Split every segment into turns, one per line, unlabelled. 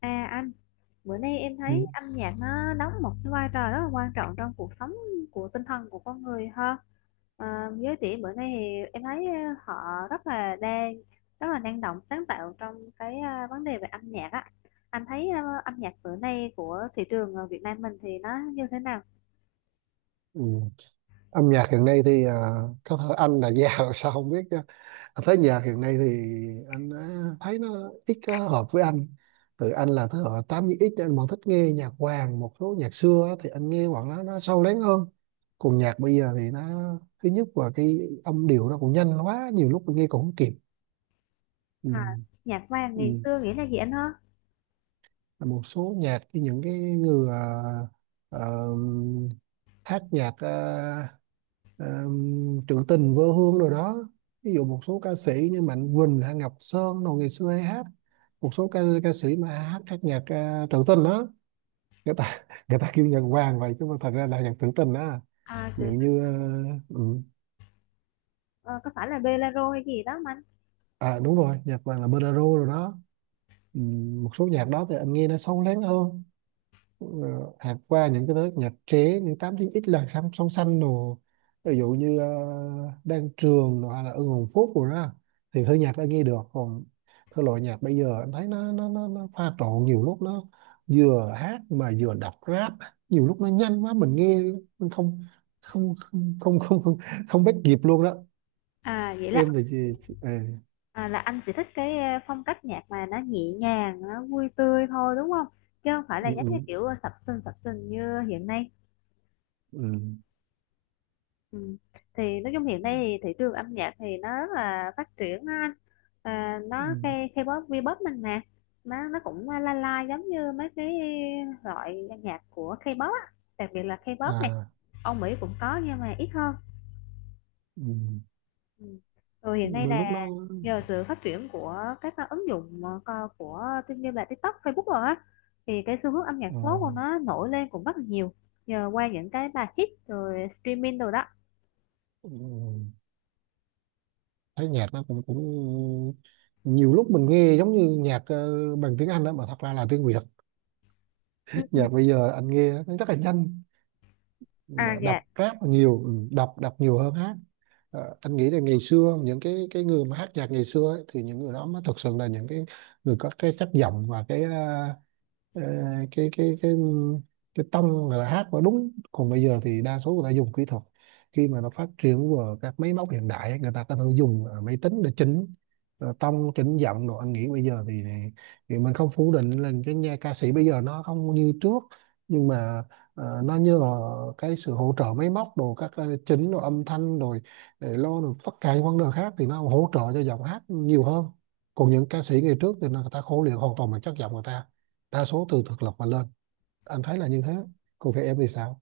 À anh, bữa nay em thấy
Ừ.
âm nhạc nó đóng một cái vai trò rất là quan trọng trong cuộc sống của tinh thần của con người ha. Giới trẻ bữa nay thì em thấy họ rất là đang rất là năng động sáng tạo trong cái vấn đề về âm nhạc á. Anh thấy âm nhạc bữa nay của thị trường Việt Nam mình thì nó như thế nào?
Ừ. Âm nhạc hiện nay thì có thể anh là già rồi sao không biết chứ anh thấy nhạc hiện nay thì anh á, thấy nó ít có hợp với anh. Từ anh là thế hệ 8X, anh vẫn thích nghe nhạc vàng, một số nhạc xưa á, thì anh nghe khoảng nó sâu lắng hơn. Còn nhạc bây giờ thì nó thứ nhất là cái âm điệu nó cũng nhanh quá, nhiều lúc mình nghe cũng không kịp. Ừ.
À, nhạc vàng ngày
Ừ.
xưa nghĩa là gì anh ha?
Một số nhạc, những cái người ờ, hát nhạc ờ, trữ tình vô hương rồi đó. Ví dụ một số ca sĩ như Mạnh Quỳnh hay Ngọc Sơn đồ ngày xưa hay hát, một số ca ca sĩ mà hát hát nhạc trữ tình đó, người ta người ta kêu nhạc vàng vậy chứ mà thật ra là nhạc trữ tình đó.
À,
Ví dụ
từ,
như ừ.
ờ, có phải là bolero hay gì đó mà anh?
À đúng rồi, nhạc vàng là bolero rồi đó. Ừ. Một số nhạc đó thì anh nghe nó sâu lắng hơn. ờ, Hạt qua những cái thứ nhật chế những 89X là song song xanh đồ, ví dụ như Đan Trường rồi hay là Ưng Hồn Phúc rồi đó, thì hơi nhạc đã nghe được. Còn thể loại nhạc bây giờ em thấy nó pha trộn, nhiều lúc nó vừa hát mà vừa đọc rap, nhiều lúc nó nhanh quá mình nghe, mình không không không không không không, không bắt kịp luôn đó.
À vậy là
Em thì chị
À, là anh chỉ thích cái phong cách nhạc mà nó nhẹ nhàng, nó vui tươi thôi đúng không? Chứ không phải là giống như
ừ,
kiểu sập sình như hiện nay.
ừ,
Ừ. Thì nói chung hiện nay
ừ,
thì thị trường âm nhạc thì nó rất là phát triển á anh. À,
ừ,
nó cái K-pop, V-pop mình nè, nó cũng la la giống như mấy cái loại nhạc của K-pop á, đặc biệt là K-pop nè.
à
Âu Mỹ cũng có nhưng mà ít hơn.
ừ.
Ừ. Ừ, hiện nay
Đôi
là
lúc nó
nhờ sự phát triển của các ứng dụng của tin như là TikTok, Facebook rồi á, thì cái xu hướng âm nhạc số
à,
của nó nổi lên cũng rất là nhiều nhờ qua những cái bài hit rồi streaming rồi đó.
ừ. Ừ. Thấy nhạc nó cũng cũng nhiều lúc mình nghe giống như nhạc bằng tiếng Anh đó mà thật ra là tiếng Việt.
Ừ, ừ.
Nhạc bây giờ anh nghe nó rất là nhanh,
À
mà
dạ.
đọc rap là nhiều, ừ, đọc đọc nhiều hơn hát. Ờ, anh nghĩ là ngày xưa những cái người mà hát nhạc ngày xưa ấy, thì những người đó mới thực sự là những cái người có cái chất giọng và cái ờ, Ờ, cái cái cái cái tông, người ta hát nó đúng. Còn bây giờ thì đa số người ta dùng kỹ thuật, khi mà nó phát triển vào các máy móc hiện đại ấy, người ta có thể dùng máy tính để chỉnh tông chỉnh giọng rồi. Anh nghĩ bây giờ thì mình không phủ định là cái nhà ca sĩ bây giờ nó không như trước, nhưng mà nó nhờ cái sự hỗ trợ máy móc đồ, các chỉnh đồ âm thanh rồi, để lo được tất cả những vấn đề khác thì nó hỗ trợ cho giọng hát nhiều hơn. Còn những ca sĩ ngày trước thì người ta khổ luyện hoàn toàn bằng chất giọng người ta, đa số từ thực lực mà lên. Anh thấy là như thế. Còn về em thì sao?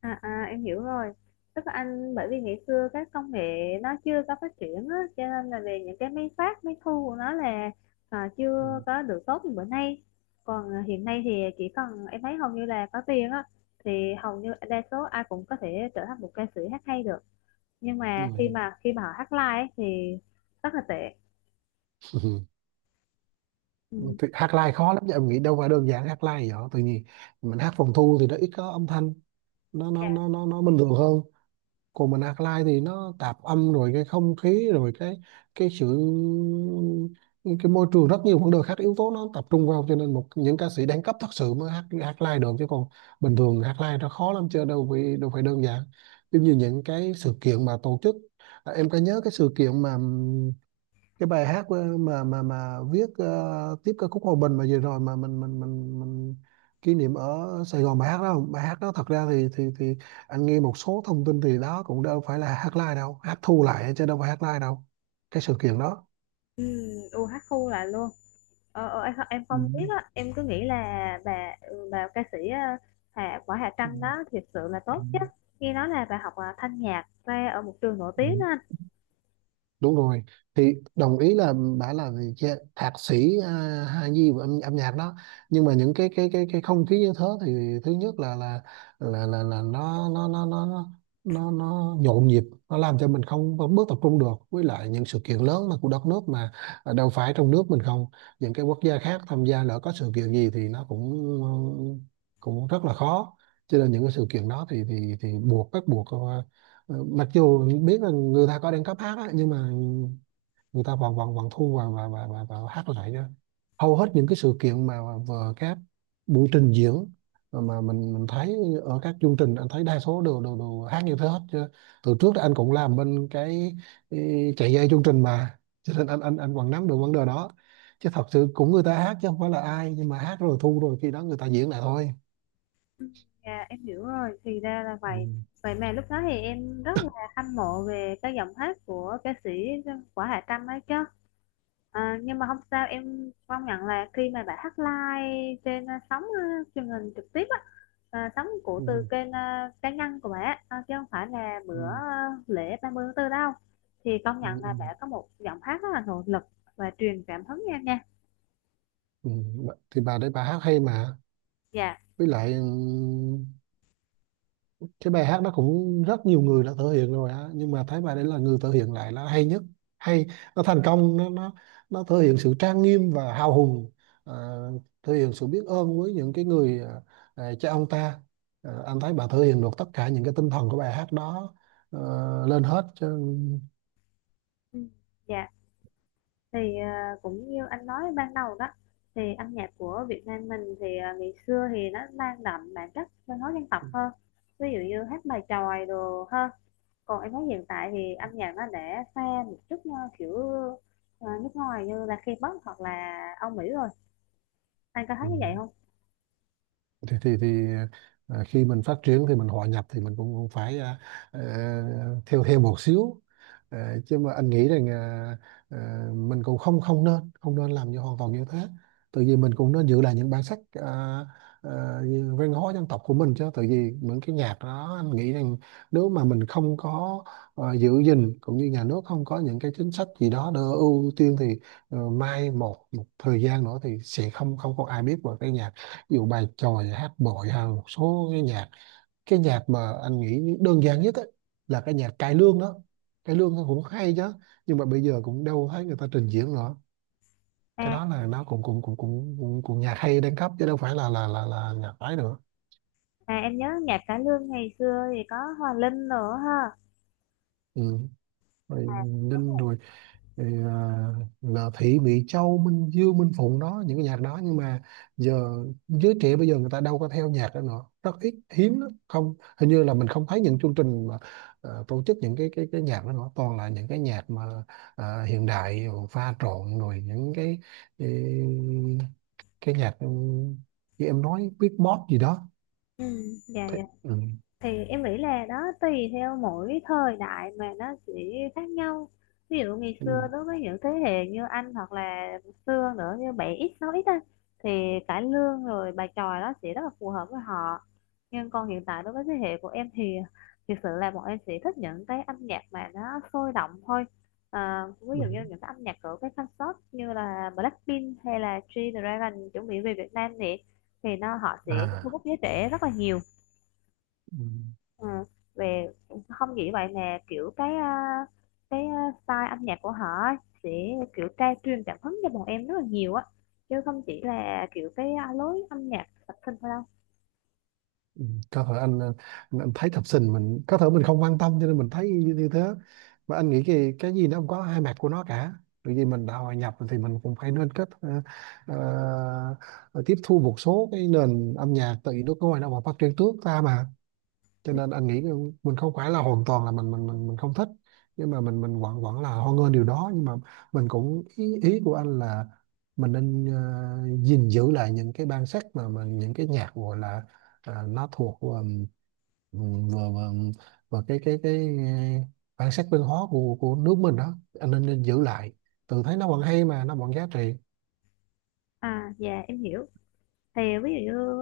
À, em hiểu rồi, tức là anh bởi vì ngày xưa các công nghệ nó chưa có phát triển á, cho nên là về những cái máy phát máy thu của nó là à, chưa
Ừ.
có được tốt như bữa nay. Còn à, hiện nay thì chỉ cần em thấy hầu như là có tiền á thì hầu như đa số ai cũng có thể trở thành một ca sĩ hát hay được, nhưng mà khi
Ừ.
mà khi mà họ hát live ấy, thì rất là tệ.
Ừ.
Ừ.
Thì hát live khó lắm chứ, em nghĩ đâu phải đơn giản. Hát live vậy, tự nhiên mình hát phòng thu thì nó ít có âm thanh, nó
Dạ.
nó nó nó, nó bình thường hơn. Còn mình alkaline thì nó tạp âm rồi, cái không khí rồi, cái sự cái môi trường, rất nhiều vấn đề khác, yếu tố nó tập trung vào, cho nên một những ca sĩ đẳng cấp thật sự mới hát hát live được. Chứ còn bình thường hát live nó khó lắm chứ, đâu phải đơn giản. Giống như những cái sự kiện mà tổ chức, à, em có nhớ cái sự kiện mà cái bài hát mà viết tiếp ca khúc Hòa Bình mà vừa rồi mà mình kỷ niệm ở Sài Gòn, bài hát đó, bài hát đó thật ra thì anh nghe một số thông tin thì đó cũng đâu phải là hát live đâu, hát thu lại chứ đâu phải hát live đâu, cái sự kiện đó.
Ừ, u hát khu lại luôn. Ờ, em, em
Ừ.
không biết á, em cứ nghĩ là bà ca sĩ ờ, Hà Quả Hà
Ừ.
Trâm đó thiệt sự là
Ừ.
tốt chứ. Nghe nói là bà học thanh nhạc ra ở một trường nổi
Ừ.
tiếng đó anh.
Đúng rồi, thì đồng ý là bà là vị thạc sĩ Hà Nhi về âm nhạc đó. Nhưng mà những cái không khí như thế thì thứ nhất là là nó nhộn nhịp, nó làm cho mình không không bước tập trung được. Với lại những sự kiện lớn mà của đất nước mà, à, đâu phải trong nước mình không, những cái quốc gia khác tham gia, lỡ có sự kiện gì thì nó cũng cũng rất là khó, cho nên những cái sự kiện đó thì buộc bắt buộc ờ, mặc dù biết là người ta có đang cấp hát á, nhưng mà người ta vẫn vẫn vẫn thu và hát lại đó. Hầu hết những cái sự kiện mà vừa các buổi trình diễn mà mình thấy ở các chương trình, anh thấy đa số đều đều, đều hát như thế hết chứ. Từ trước thì anh cũng làm bên cái chạy dây chương trình mà, cho nên anh vẫn nắm được vấn đề đó. Chứ thật sự cũng người ta hát chứ không phải là ai, nhưng mà hát rồi thu rồi khi đó người ta diễn lại thôi.
Dạ, em hiểu rồi, thì ra là
Ừ.
vậy. Vậy mà lúc đó thì em rất là hâm mộ về cái giọng hát của ca sĩ Quả Hà Trâm ấy chứ. À, nhưng mà không sao, em công nhận là khi mà bà hát live trên sóng truyền hình trực tiếp á, ờ, sống của từ
Ừ.
kênh cá nhân của mẹ chứ không phải là bữa
Ừ.
lễ 30 tháng 4 đâu, thì công
Ừ.
nhận
Ừ.
là mẹ có một giọng hát rất là nội lực và truyền cảm hứng em nha.
Ừ. Thì bà đấy bà hát hay mà,
Dạ.
với lại cái bài hát đó cũng rất nhiều người đã thể hiện rồi á, nhưng mà thấy bài đấy là người thể hiện lại là hay nhất, hay, nó thành công, nó nó thể hiện sự trang nghiêm và hào hùng, à, thể hiện sự biết ơn với những cái người à, à, cha ông ta. À, anh thấy bà thể hiện được tất cả những cái tinh thần của bài hát đó lên hết chứ.
Ừ, dạ. Thì cũng như anh nói ban đầu đó, thì âm nhạc của Việt Nam mình thì ờ, ngày xưa thì nó mang đậm bản chất văn hóa dân tộc hơn, ví dụ như hát bài chòi đồ hơn. Còn em thấy hiện tại thì âm nhạc nó đã pha một chút kiểu nước ngoài như là K-pop hoặc là Âu Mỹ rồi, anh có thấy
Ừ.
như vậy không?
thì à, khi mình phát triển thì mình hòa nhập thì mình cũng cũng phải ờ, theo theo một xíu. Ờ, chứ mà anh nghĩ rằng ờ, mình cũng không không nên không nên làm như hoàn toàn như thế, tự vì mình cũng nên giữ lại những bản sắc, như văn hóa dân tộc của mình chứ. Tự vì những cái nhạc đó anh nghĩ rằng nếu mà mình không có giữ gìn, cũng như nhà nước không có những cái chính sách gì đó để ưu tiên, thì ờ, mai một một thời gian nữa thì sẽ không không có ai biết về cái nhạc. Ví dụ bài chòi, hát bội, hay một số cái nhạc, cái nhạc mà anh nghĩ đơn giản nhất á, là cái nhạc cải lương đó. Cải lương nó cũng hay chứ, nhưng mà bây giờ cũng đâu thấy người ta trình diễn nữa. Cái
À,
đó là nó cũng cũng cũng cũng cũng, cũng nhạc hay đang cấp chứ đâu phải là là nhạc ấy nữa.
à, em nhớ nhạc cải lương ngày xưa thì có Hòa Linh nữa ha.
Ừ. Rồi,
À, đúng
Ninh
rồi.
rồi. Thì, à, là Thị Mỹ Châu, Minh Dương, Minh Phụng đó, những cái nhạc đó. Nhưng mà giờ giới trẻ bây giờ người ta đâu có theo nhạc đó nữa, rất ít, hiếm lắm, không hình như là mình không thấy những chương trình mà tổ chức những cái nhạc đó nữa, toàn là những cái nhạc mà hiện đại pha trộn, rồi những cái, cái nhạc ừ, như em nói beatbox gì đó.
Ừ, dạ dạ.
Ừ,
Thì em nghĩ là đó, tùy theo mỗi thời đại mà nó sẽ khác nhau. Ví dụ ngày
ừ,
xưa đối với những thế hệ như anh hoặc là xưa nữa như bảy x sáu x á, thì cải lương rồi bài chòi đó sẽ rất là phù hợp với họ. Nhưng còn hiện tại đối với thế hệ của em thì thực sự là bọn em sẽ thích những cái âm nhạc mà nó sôi động thôi, ví
ừ.
dụ như những cái âm nhạc của cái concert như là Blackpink hay là G-Dragon chuẩn bị về Việt Nam, thì nó họ sẽ thu
À
hút giới trẻ rất là nhiều.
ừ.
Ừ. Về không chỉ vậy nè, kiểu cái cái à, style âm nhạc của họ á, sẽ kiểu tra truyền cảm hứng cho bọn em rất là nhiều á, chứ không chỉ là kiểu cái lối âm nhạc sập sinh thôi đâu.
Ừ, có thể anh thấy thập sinh mình có thể mình không quan tâm cho nên mình thấy như thế. Mà anh nghĩ cái gì nó cũng có hai mặt của nó cả, bởi vì mình đã hòa nhập thì mình cũng phải nên kết ờ, tiếp thu một số cái nền âm nhạc, tại vì nước ngoài nó mà phát triển trước ta mà. Cho nên anh nghĩ mình không phải là hoàn toàn là mình không thích, nhưng mà mình vẫn vẫn là hoan nghênh điều đó. Nhưng mà mình cũng ý của anh là mình nên ờ, gìn giữ lại những cái bản sắc mà mình, những cái nhạc gọi là nó thuộc vừa vừa vừa cái ờ, bản sắc văn hóa của nước mình đó, anh nên giữ lại, tự thấy nó vẫn hay mà nó vẫn giá trị.
À dạ em hiểu. Thì ví dụ như,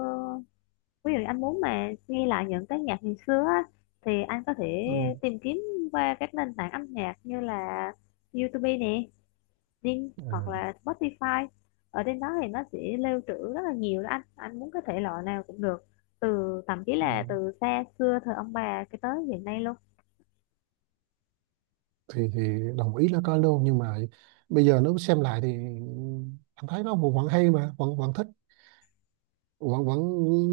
ví dụ anh muốn mà nghe lại những cái nhạc ngày xưa á, thì anh có thể
Ừ.
tìm kiếm qua các nền tảng âm nhạc như là YouTube nè, Zing hoặc
Ừ.
là Spotify. Ở trên đó thì nó sẽ lưu trữ rất là nhiều đó anh muốn cái thể loại nào cũng được, từ thậm chí
Ừ.
là từ xa xưa thời ông bà cái tới hiện nay luôn.
Thì đồng ý là có luôn, nhưng mà bây giờ nếu xem lại thì anh thấy nó vẫn vẫn hay mà vẫn vẫn thích, vẫn vẫn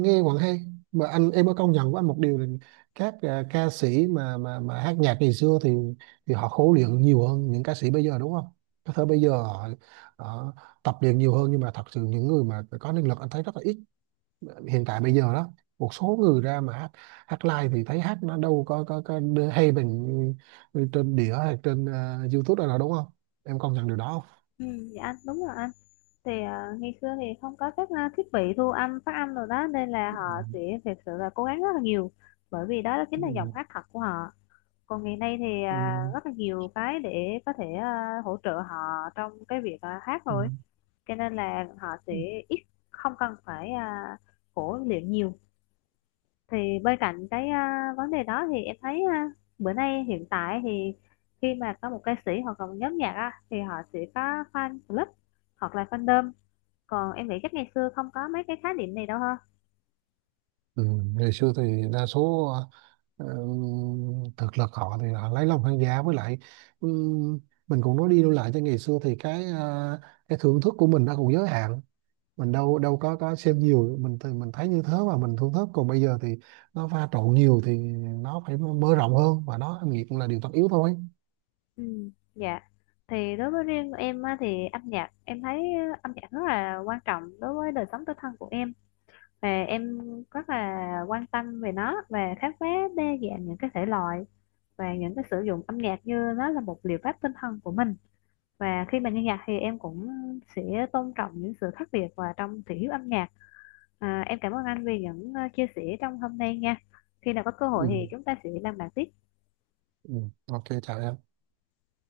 nghe vẫn hay. Mà anh, em có công nhận với anh một điều là các à, ca sĩ mà mà hát nhạc ngày xưa thì họ khổ luyện nhiều hơn những ca sĩ bây giờ đúng không? Có thể bây giờ họ tập luyện nhiều hơn, nhưng mà thật sự những người mà có năng lực anh thấy rất là ít hiện tại bây giờ đó. Một số người ra mà hát live thì thấy hát nó đâu có hay bằng trên đĩa hay trên YouTube đâu, đúng không? Em công nhận điều đó
Ừ, dạ anh đúng rồi anh. Thì à, ngày xưa thì không có các thiết bị thu âm phát âm rồi đó, nên là họ sẽ
không.
thực sự là cố gắng rất là nhiều, bởi vì đó chính
Ừ.
là giọng
Ừ.
hát thật của họ. Còn ngày nay thì
Ừ.
à, rất là nhiều cái để có thể hỗ trợ họ trong cái việc hát rồi, cho nên là họ sẽ
Ừ.
ít, không cần phải khổ luyện nhiều. Thì bên cạnh cái vấn đề đó thì em thấy à, bữa nay hiện tại thì khi mà có một ca sĩ hoặc là một nhóm nhạc á, thì họ sẽ có fan club hoặc là fandom. Còn em nghĩ chắc ngày xưa không có mấy cái khái niệm này đâu ha.
Ừ. Ngày xưa thì đa số ờ, thực lực họ thì họ lấy lòng khán giả. Với lại ừ, mình cũng nói đi nói lại, cho ngày xưa thì cái cái thưởng thức của mình nó cũng giới hạn, mình đâu đâu có xem nhiều, mình thì mình thấy như thế và mình thưởng thức. Còn bây giờ thì nó pha trộn nhiều thì nó phải mở rộng hơn và nó nghiệp cũng là điều tất yếu thôi.
Ừ dạ. Thì đối với riêng em á, thì âm nhạc em thấy âm nhạc rất là quan trọng đối với đời sống tinh thần của em, và em rất là quan tâm về nó và khám phá đa dạng những cái thể loại, và những cái sử dụng âm nhạc như nó là một liệu pháp tinh thần của mình. Và khi mình nghe nhạc thì em cũng sẽ tôn trọng những sự khác biệt và trong thị hiếu âm nhạc. À, em cảm ơn anh vì những chia sẻ trong hôm nay nha, khi nào có cơ hội
Ừ.
thì chúng ta sẽ làm bạn tiếp.
Ừ. OK, chào em.